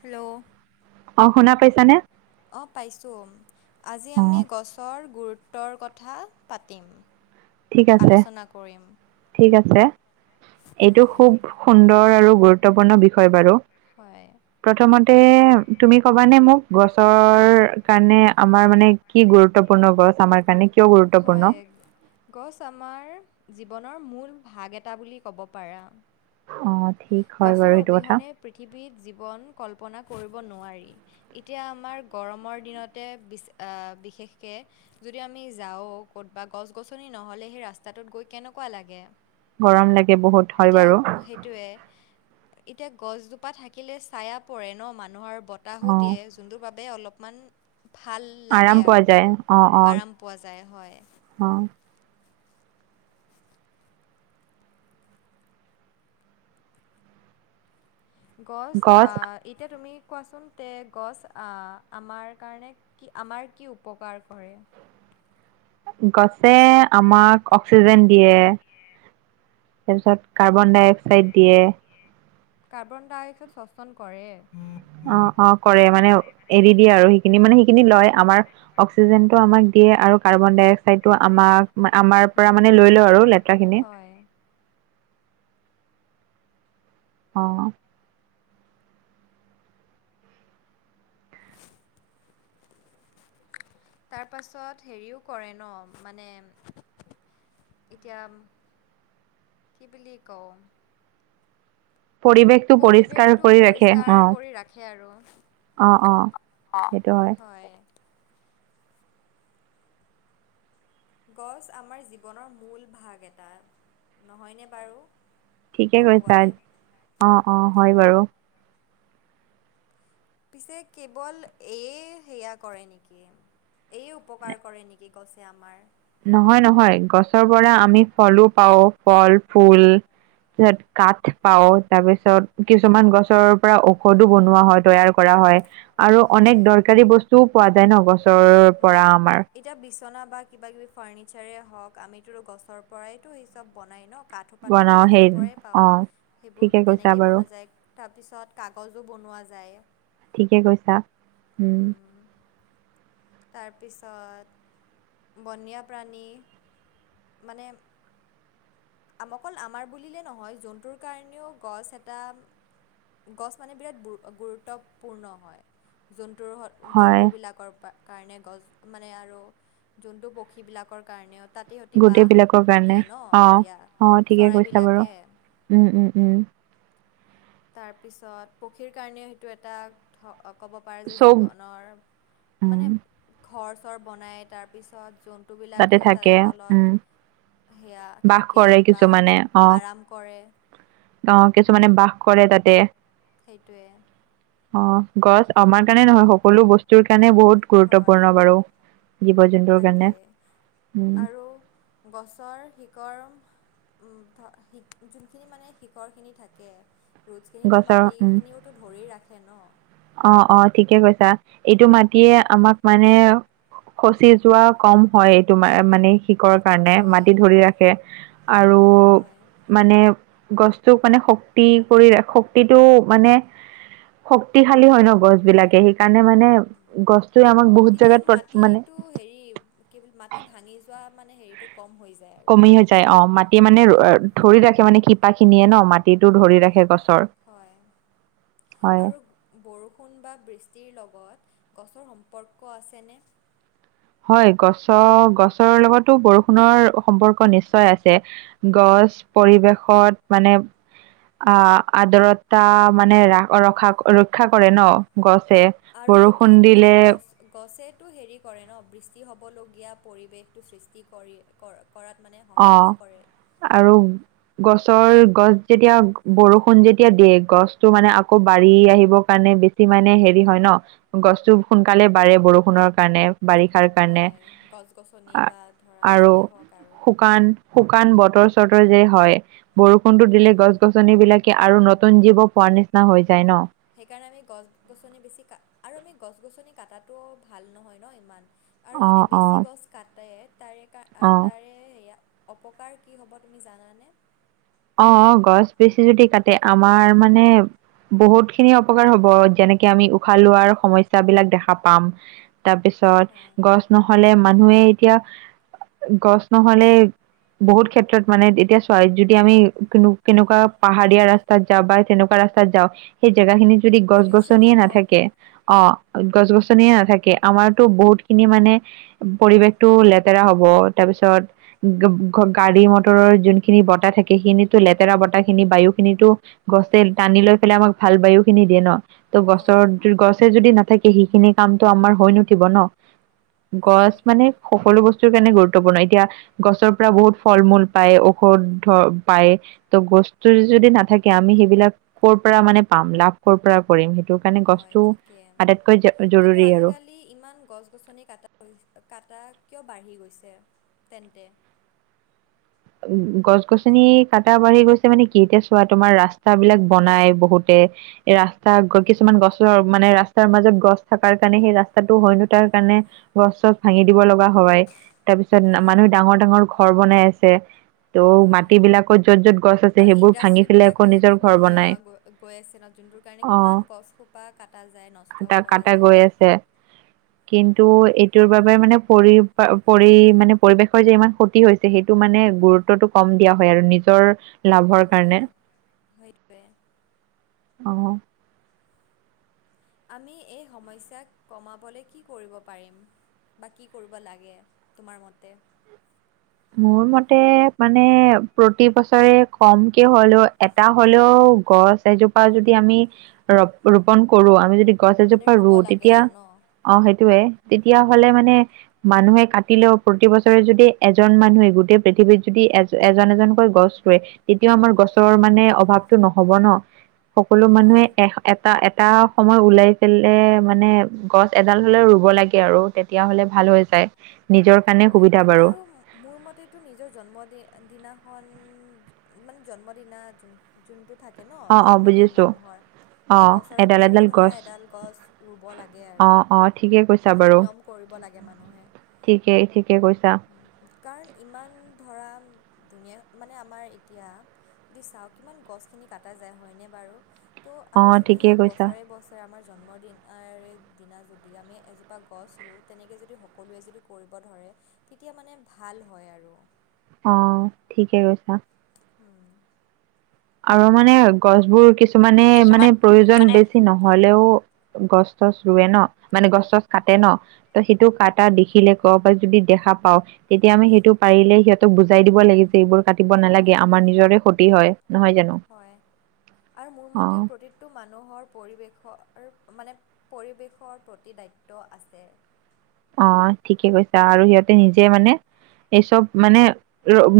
Hello অ'শুনা পাইছা নে? অ'পাইছোঁ আজি অ আমি গছৰ গুৰুত্বৰ কথা পাতিম। ঠিক আছে, আলোচনা কৰিম ঠিক আছে এইটো হয় খুব সুন্দৰ আৰু গুৰুত্বপূৰ্ণ বি হয়। প্ৰথমতে তুমি কবানে মোক গছৰ কাৰণে আমাৰ মানে কি গুৰুত্বপূৰ্ণ গছ আমাৰ কাৰণে কিয় গুৰুত্বপূৰ্ণ? হয় গছ আমাৰ জীৱনৰ মূল ভাগ এটা বুলি ক'ব পাৰা। অঁ, ঠিক। হয় বাৰু গছৰ সেইটো কথা অবিহনে পৃথিৱীত জীৱন কল্পনা কৰিব নোৱাৰি। এতিয়া আমাৰ গৰমৰ দিনতে বি বিশেষকে- যদি আমি যাওঁ ক'তবা গছ গছনি নহ'লে সেই ৰাস্তাটোত গৈ কেনেকুৱা লাগে? গৰম লাগে বহুত হয় এতিয়া বাৰু সেইটো- এতিয়া গছজোপা থাকিলে ছাইয়া পৰে ন মানুহৰ বতাহো অ দিয়ে। যোনটোৰ বাবে অলপমান ভাল আৰাম লাগে পোৱা আৰু যায় আৰাম পোৱা যায় হয়। অঁ। গছ, আ এতিয়া তুমি কোৱাচোন তে গছ আমাৰ কাৰণে- কি আমাৰ কি উপকাৰ কৰে? গছে আমাক অক্সিজেন দিয়ে। তাৰপিছত কাৰ্বন ডাই অক্সাইড দিয়ে। কাৰ্বন ডাই অক্সাইড শ্বশন কৰে। অঁ, অঁ, কৰে মানে এৰি দিয়ে আৰু সেইখিনি মানে সেইখিনি লয় আমাৰ- আমাক দিয়ে আৰু কাৰ্বন ডাই আমাক আমাৰ পৰা মানে লৈ লওঁ আৰু লেতেৰা খিনি। হয়। অঁ। [unintelligible] তাৰপাছত হেৰিও কৰে ন মানে- এতিয়া কি বুলি কওঁ? পৰিৱেশটো পৰিষ্কাৰ পৰিৱেশটো কৰি ৰাখে অ পৰিষ্কাৰ কৰি ৰাখে আৰু। অ অ অঁ, হয়। গছ আমাৰ জীৱনৰ মূল ভাগ এটা, নহয়নে বাৰু? ঠিকে ক'ব কৈছা গ'লে অঁ, অঁ, হয় বাৰু। পিছে কেৱল এয়ে সেয়া কৰে নেকি? এইয়ে উপকাৰ কৰে নেকি গছে আমাৰ? নহয়, নহয়, গছৰ পৰা আমি ফলো পাওঁ, ফল, ফুল। তাৰ পাছত কাঠ পাওঁ, তাৰ পিছত কিছুমান গছৰ পৰা ঔষধো বনোৱা হয় তৈয়াৰ- কৰা হয় আৰু অনেক হয় দৰকাৰী বস্তুও পোৱা যায় ন গছৰ পৰা অম, আমাৰ। এতিয়া বিচনা বা কিবা কিবি ফাৰ্ণিচাৰে হওঁক, আমিতো গছৰ পৰাইতো সেই চব বনাই ন। কাঠোপাটো আমি বনাও সেই গছৰ পৰাই অ পাওঁ, ঠিকে সেইবোৰতো কৈছা তেনেকৈয়ে বাৰু বনোৱা যায়। তাৰপিছত কাগজো বনোৱা যায়। ঠিকে কৈছা, উম। হুম, তাৰপিছত বনীয়া প্ৰাণী মানে- আমকল অকল আমাৰ বুলিলে নহয় জন্তুৰ কাৰণেও গছ এটা- গছ মানে বিৰাট গু -গুৰুত্বপূৰ্ণ হয় জন্তুৰ হয় জন্তুবিলাকৰ পৰা- কাৰণে গছ মানে আৰু যোনটো পক্ষীবিলাকৰ কাৰণেও - তাতে সিহঁতি গোটেই বাঁহ বিলাকৰ কাৰণে দিয়ে ন অ এতিয়া অ ঠিকে কৈছা বাৰু চৰাইবিলাকে। উম, উম, উম। তাৰপিছত পক্ষীৰ কাৰণে সেইটো এটা - ক'ব পাৰে যে চব জীৱনৰ উম মানে- ঘৰ -চৰ বনাই তাৰপিছত জন্তু তাতে বিলাকেও থাকে তাৰে উম তলত- সেয়া বাস থাকে কৰে বা কিছুমানে অ আৰাম কৰে। অ', কিছুমানে বাস কৰে তাতে। সেইটোৱেই। অ', গছ আমাৰ কাৰণে নহয়, সকলো বস্তুৰ কাৰণে বহুত হয় গুৰুত্বপূৰ্ণ বাৰু, জীৱ-জন্তুৰ কাৰণে। তাকে উম আৰু, গছৰ শিকৰম উম, শি যোনখিনি মানে, শিখৰখিনি থাকে। ৰুটছখিনোটো গছৰ উম মাটিখিনিওতো ধৰি ৰাখে ন'। অ', অ', ঠিকে কৈছা, এইটো মাটিয়ে আমাক মানে খচি যোৱা কম হয়, এইটো তোমাৰ মানে শিকৰ কাৰণে, হয় মাটি ধৰি ৰাখে আৰু হয় মানে গছটোক মানে শক্তি কৰি ৰা, শক্তিটো মানে শক্তিশালী হয় ন গছ বিলাকে, সেইকাৰণে মানে গছটোৱে আমাক বহুত তেতিয়া জোগাত প্ৰ মানে মাটিটো হেৰি কি বুলি, মাটি ভাঙি যোৱা মানে হেৰি টো কম হৈ যায়। আৰু কমি হৈ যায় অ', মাটি মানে ৰ আ, অঁ ধৰি ৰাখে মানে শিপা খিনিয়ে ন, মাটিতো ধৰি ৰাখে গছৰ। হয়, হয় আৰু বৰষুণ বা বৃষ্টিৰ লগত, গছৰ সম্পৰ্ক আছেনে? হয়। গছৰ, গছৰ লগতো বৰষুণৰ সম্পৰ্ক নিশ্চয় আছে। গছ, পৰিৱেশত মানে আ, আদৰতা মানে ৰা-ৰখা ৰক্ষাৰ কৰে ন, গছে। আৰু বৰষুণ সিহঁতিয়েতো মানে দিলে গছ গছেতো হেৰি কৰে ন, বৃষ্টি হ'বলগীয়া পৰিৱেশটো সৃষ্টি কৰি, কৰে কৰাত মানে সহাৰ্য অ' কৰে। আৰু গছৰ, গছ যেতিয়া বৰষুণ যেতিয়া দিয়ে, গছটো মানে আকৌ বাঢ়ি আহিবৰ কাৰণে বেছি ছি মানে হেৰি হয় ন, গছটো সোনকালে বাঢ়ে বৰষুণৰ কাৰণে। বাৰিষাৰ কাৰণে হয়। গছ-গছনি বা ধৰা আৰু যিয়ে হওঁক আৰু। শুকান, শুকান বতৰ-চতৰ যে হয়, বৰষুণতো দিলে গছ গছনি বিলাক আৰু নতুন জীৱ পোৱাৰ নিচিনা হৈ যায় ন। সেইকাৰণে আমি গছ-গছনি বেছি কাট আৰু আমি গছ-গছনি কাটাটো ভাল নহয় ন ইমান। আৰু অঁ যদি অঁ বেছি গছ কাটে, তাৰে কা, আ অঁ তাৰে এইয়া অপকাৰ কি হ'ব তুমি জানানে? অ', অ', গছ বেছি যদি কাটে আমাৰ মানে বহুত খিনি অপকাৰ হ'ব, যেনেকে আমি উশাহ লোৱাৰ সমস্যাবিলাক দেখা পাম। হয় তাৰপিছত গছ নহ'লে মানুহে এতিয়া গছ নহ'লে বহুত ক্ষেত্ৰত মানে এতিয়া চোৱা য যদি আমি কোনো-কেনেকুৱা পাহাৰীয়া ৰাস্তাত যাওঁ বা তেনেকুৱা ৰাস্তাত যাওঁ সেই জেগাখিনি যদি পলিউশ্যন গছ-গছনিয়ে হ'ব নাথাকে অ', গছ-গছনিয়ে নাথাকে, আমাৰতো বহুত খিনি মানে পৰিৱেশটো লেতেৰা হ'ব, তাৰপিছত গ-গ-গাড়ী মটৰৰ যোনখিনি বতাহ থাকে সেইখিনিতো লেতেৰা বতাহ খিনি, বায়ু খিনিতো গছে টানি লৈ পেলাই আমাক ভাল বায়ু খিনি দিয়ে ন। ত' হয়। গছৰ, য গছে যদি নাথাকে, সেইখিনি কামটো আমাৰ হৈ নুঠিব ন। হয়। গছ মানে সকলো বস্তুৰ কাৰণে গুৰুত্বপূৰ্ণ। এতিয়া, গছৰ পৰা বহুত ফল-মূল পায়, ঔষধ ধৰ পায়, ত' গছটো, যদি নাথাকে আমি সেইবিলাক কৰ পৰা মানে পাম, লাভ কৰ পৰা কৰিম, সেইটো কাৰণে হয় গছটো আটাইতকৈ জৰুৰী আৰু। ই ইমান গছ-গছনি কটা, কটা কিয় বাঢ়ি গৈছে তেন্তে। গছ-গছনি কটা বাঢ়ি গৈছে মানে কি, এটিয়া চোৱা, তোমাৰ ৰাস্তা বিলাক বনাই বহুতে। ৰাস্তা কিছুমান গছৰ মানে, ৰাস্তাৰ মাজত গছ থকাৰ কাৰণে, সেই ৰাস্তাটো হয় নুঠাৰ কাৰণে গছ-চছ ভাঙি দিব লগা হয়, তাৰপিছত হয়। মানুহে ডাঙৰ, ডাঙৰ ঘৰ বনাই আছে। ত' হয়, মাটি বিলাকত য'ত য'ত গছ আছে আৰু সেইবোৰ ভাঙি ইণ্ডাষ্ট্ৰি পেলাই আকৌ নিজৰ বিলাকেওতো ঘৰ বনাই বনোৱা হৈ আছে ন, যোনটোৰ কাৰণে, অ কিমান গছ সোপা কটা যায়, নষ্ট কটা কৰা কটা যায়। গৈ আছে কিন্তু, এইটোৰ বাবে, মানে পৰি, পৰি মানে পৰিৱেশৰ যে ইমান ক্ষতি হৈছে, সেইটো মানে গুৰুত্বটো কম দিয়া হয়, আৰু নিজৰ লাভৰ হয় কাৰণে। সেইটোৱে অ'। আমি এই সমস্যাক কমাবলৈ কি কৰিব পাৰিম? বা, কি কৰিব লাগে, তোমাৰ মতে মোৰ মতে মানে, প্ৰতি বছৰে কমকে হ'লেও, এট টা হ'লেও গছ এজোপা যদি আমি, ৰ ৰোপন কৰোঁ, আমি যদি গছ মানে এজোপা ৰুব ৰুও, লাগে তেতিয়া আৰু ন অ', সেইটোয়ে, তেতিয়া হ'লে মানে, মানুহে কাটিলেও প্ৰতি বছৰে যদি এ এজন মানুহে, গোটেই পৃথিৱীত যদি, এ এজন, এজনকৈ গছ ৰুৱে তেতিয়াও আমাৰ গছৰ মানে, অভাৱতো নহ'ব ন, সকলো মানুহে হয়। এ এটা, এটা সময় ওলাই পেলে মানে, গছ এডাল হ'লেও ৰুব লাগে আৰু। তেতিয়া হ'লে ভাল হৈ যায়, নিজৰ কাৰণে হয় সুবিধা বাৰু। আৰু মোৰ মতেটো নিজৰ জন্ম দি দিনাখন, মানে জন্মদিনা যোন যোনটো থাকে ন, অ অ জন্মদিন বুজিছো মানুহৰ। অ সেই বছৰে, এডাল বছৰে এডাল ধৰা গছ এডাল গছ, ৰুব লাগে অ আৰু। অ ঠিকে সেইটো নিয়ম কৰিব লাগে, মানুহে। ঠিকেই, ঠিকে কৈছা। কাৰণ, ইমান ধৰা দুুনীয়া মানে, আমাৰ এতিয়া যদি চাওঁ, কিমান গছখিনি কাটা যায় হয়নে বাৰু, ত' অ আমি যদি ঠিকে সেই কৈছা বছৰে বছ আমাৰ জন্ম দিনৰ দিনা যদি, আমি এজোপা গছ ৰুওঁ, তেনেকে যদি সকলোৱে যদি কৰিব ধৰে, তেতিয়া মানে ভাল হয় আৰু। অ', ঠিকে কৈছা। উম। আৰু মানে, গছবোৰ কিছুমানে মানে, কিছুমান প্ৰয়োজন মানে বেছি নহ'লেও। গছ-তছ ৰুৱে ন, মানে গছ-তছ কাটে ন। ত', সেইটো কাটা দেখিলে কৰবাত যদি দেখা পাওঁ। তেতিয়া আমি, সেইটো পাৰিলে সিহঁতক, বুজাই দিব লাগে যে, এইবোৰ কাটিব নালাগে, আমাৰ সেইটোৱে নিজৰে ক্ষতি হয়। নহয় জানো হয়, আৰু মোৰ অ মতে, প্ৰ প্ৰতিটো মানুহৰ, পৰিৱেশৰ মানে, পৰিৱেশৰ প্ৰতি দায়িত্ব আছে। অ', ঠিকে কৈছা, আৰু সিহঁতে নিজে মানে এই চব মানে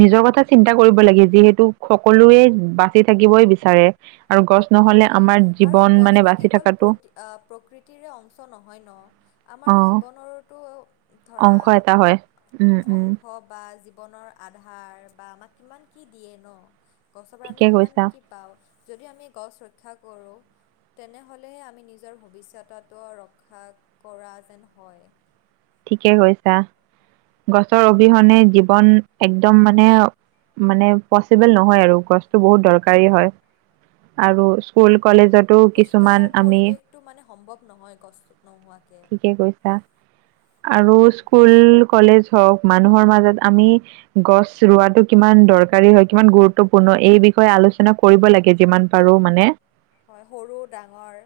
নিজৰ কথা চিন্তা কৰিব লাগে, যিহেতু সকলোৱে বাচি থাকিবই বিচাৰে। আৰু গছ নহ'লে, সেইটোয়ে আমাৰ আৰু জীৱন মানে, গছটো বাচি কেৱল থকাটো প্ৰতি আ, প্ৰকৃতিৰে অংশ নহয় ন, অ আমাৰো জীৱনৰতো ধৰা, অংশ এটা হয় উম উম অংশ বা জীৱনৰ আধাৰ বা আমাক কিমান কি দিয়ে ন, গছৰ পৰা আমি ঠিকে কিমান কৈছা কি পাওঁ। যদি আমি গছ ৰক্ষা কৰোঁ। তেনেহ'লে আমি নিজৰ ভৱিষ্যটো ৰক্ষা কৰা যেন হয়। ঠিকে কৈছা! গছৰ অবিহনে জীৱন একদম মানে মানে পচিবল নহয় আৰু গছটো বহুত দৰকাৰী হয়। আৰু স্কুল সেইটো কলেজতো সুস্থ কিছুমান আমি পৰিৱেশটো মানে সম্ভৱ নহয় গছ নোহোৱাকে। [unintelligible] আৰু স্কুল-কলেজ হওক মানুহৰ মাজত আমি গছ ৰোৱাটো কিমান দৰকাৰী হয়। কিমান গুৰুত্বপূৰ্ণ এই বিষয়ে আলোচনা কৰিব লাগে যিমান পাৰো মানে। হয় সৰু-ডাঙৰ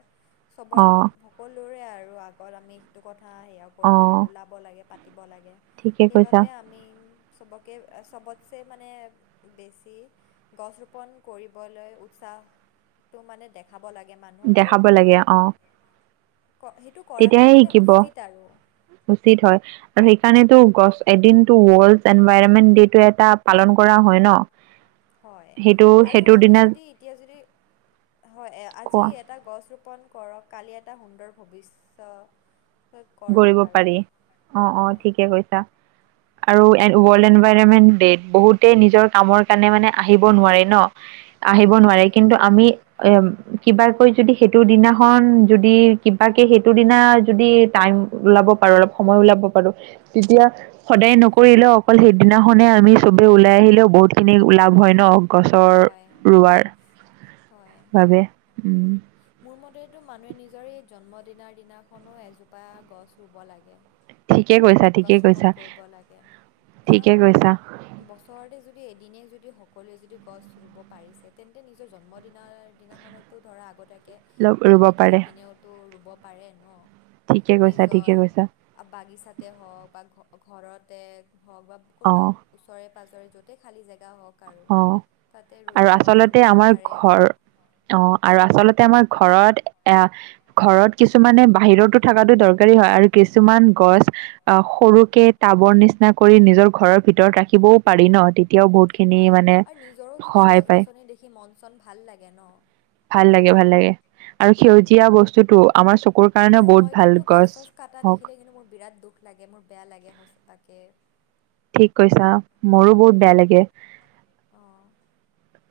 অ চবৰ সকলোৰে আৰু আগত আমি এইটো কথা সেয়া অ কৰিব লাগে ওলাব লাগে পাতিব লাগে। ঠিকে কৈছা সেইবাবে আমি চবকে চবতছে মানে বেছি গছ ৰোপন কৰিবলৈ উৎসাহ টো মানে দেখাব লাগে মানুহক আৰু দেখাব সেইটো লাগে অ ক সেইটোক কৰাটো তেতিয়াহে মানে শিকিব উচিত আৰু। উচিত হয়। আৰু সেইকাৰণেটো গছ এদিনটো ৱৰ্ল্ড এনভাইৰমেন্ট ডে এটা পালন কৰা হয় ন। হয় সেইটো আৰু সেইটোৰ আমি দিনা যদি এতিয়া যদি হয় আজি কোৱা এ এটা গছ ৰোপন কৰক কালি এটা সুন্দৰ ভৱিষ্য কৰক কৰিব আৰু পাৰি অ অ হয়। ঠিকে কৈছা। [inaudible] আৰু এন ৱৰ্ল্ড এনভাইৰমেণ্ট ডেত বহুতে নিজৰ কামৰ কাৰণে মানে আহিব নোৱাৰে ন। হয় ন? আহিব নোৱাৰে। কিন্তু আমি এ কিবাকৈ যদি সেইটো দিনাখন যদি কিবাকে সেইটো দিনা যদি টাইম ওলাব পাৰো অলপ সময় ওলাব পাৰো তেতিয়া সদায় নকৰিলেও অকল সেইদিনাখনে আমি চবে ওলাই আহিলেও বহুতখিনি লাভ হয় ন? গছৰ হয় ৰোৱাৰ হয় বাবে। মোৰ মতেটো মানুহে নিজৰ এই জন্মদিনৰ দিনাখনো এজোপা গছ ৰুব লাগে। ঠিকে কৈছা। গছ ঠিকে ৰোপন কৈছা কৰিব লাগে। ঠিকে কাৰণ কৈছা বছৰতে যদি এদিনেই যদি সকলোৱে যদি গছ ৰুব পাৰিছে। তেন্তে নিজৰ জন্মদিনৰ দিনাখনত তো ধৰা ল- আগতীয়াকে ৰুব কিনি পাৰে থৈ পিনেওতো ৰুব পাৰে ন। ঠিকে কৈছা ঠিকে নিজৰ কৈছা বাগিচাতে হওঁক বা ঘৰতে হওঁক বা অঁ ক'ৰবাত ওচৰে-পাঁজৰে য'তে খালি জেগা হওঁক আৰু অঁ তাতে ৰুব ৰুব পাৰে আৰু। অ' আৰু আচলতে আমাৰ ঘৰত এয়া ঘৰত কিছুমানে বাহিৰতো থকাতো দৰকাৰী হয়। আৰু কিছুমান গছ অ' সৰুকে টাবৰ নিচিনা কৰি নিজৰ ঘৰৰ ভিতৰত ৰাখিবও পাৰি ন। তেতিয়াও বহুতখি হয় আৰু নিজৰো তেতিয়া গছ-গছনি দেখি মন-চন ভাল লাগে ন। ভাল লাগে ভাল লাগে। আৰু উম সেউজীয়া বস্তুটো আমাৰ চকুৰ কাৰণেও আৰু মই বহুত ভাল। কিন্তু গছ চছ কাটা হওক দেখিলে কিন্তু মোৰ বিৰাট দুখ লাগে মোৰ বেয়া লাগে সঁচাকে। ঠিক কৈছা মোৰো বহুত উম বেয়া লাগে। অ।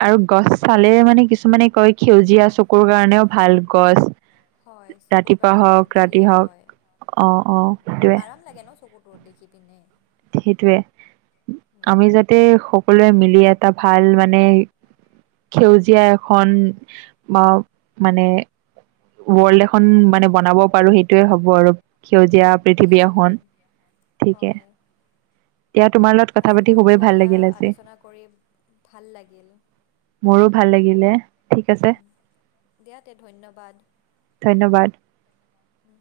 আৰু গছ চালেৰে মানে কিছুমানে কয় সেউজীয়া চকুৰ কাৰণেও ভাল গছ। হয় চকুৰ ৰাতিপুৱা কাৰণে হওক ভাল বুলি ৰাতি হওক কয় অঁ উম অঁ সেইটোৱে আৰাম লাগে ন চকুত। ৰ'দ দেখি পিনে। সেটোয়ে আমি উম যাতে সকলোৱে মিলি এটা ভাল মানে সেউজীয়া এখন বা মানে ৱৰ্ল্ড এখন মানে বনাব পাৰো সেইটোৱে হ'ব আৰু সেউজীয়া পৃথিৱী সেইটোৱে এখন, ঠিকে। হয় দিয়া তোমাৰ লগত কথা আজি পাতি মোৰ এইটো খুবেই ভাল কথা লাগিল আজি। আলোচনা কৰি ভাল লাগিল মোৰো ভাল লাগিলে, ঠিক আছে। উম, দিয়া তে ধন্যবাদ। ধন্যবাদ। উম।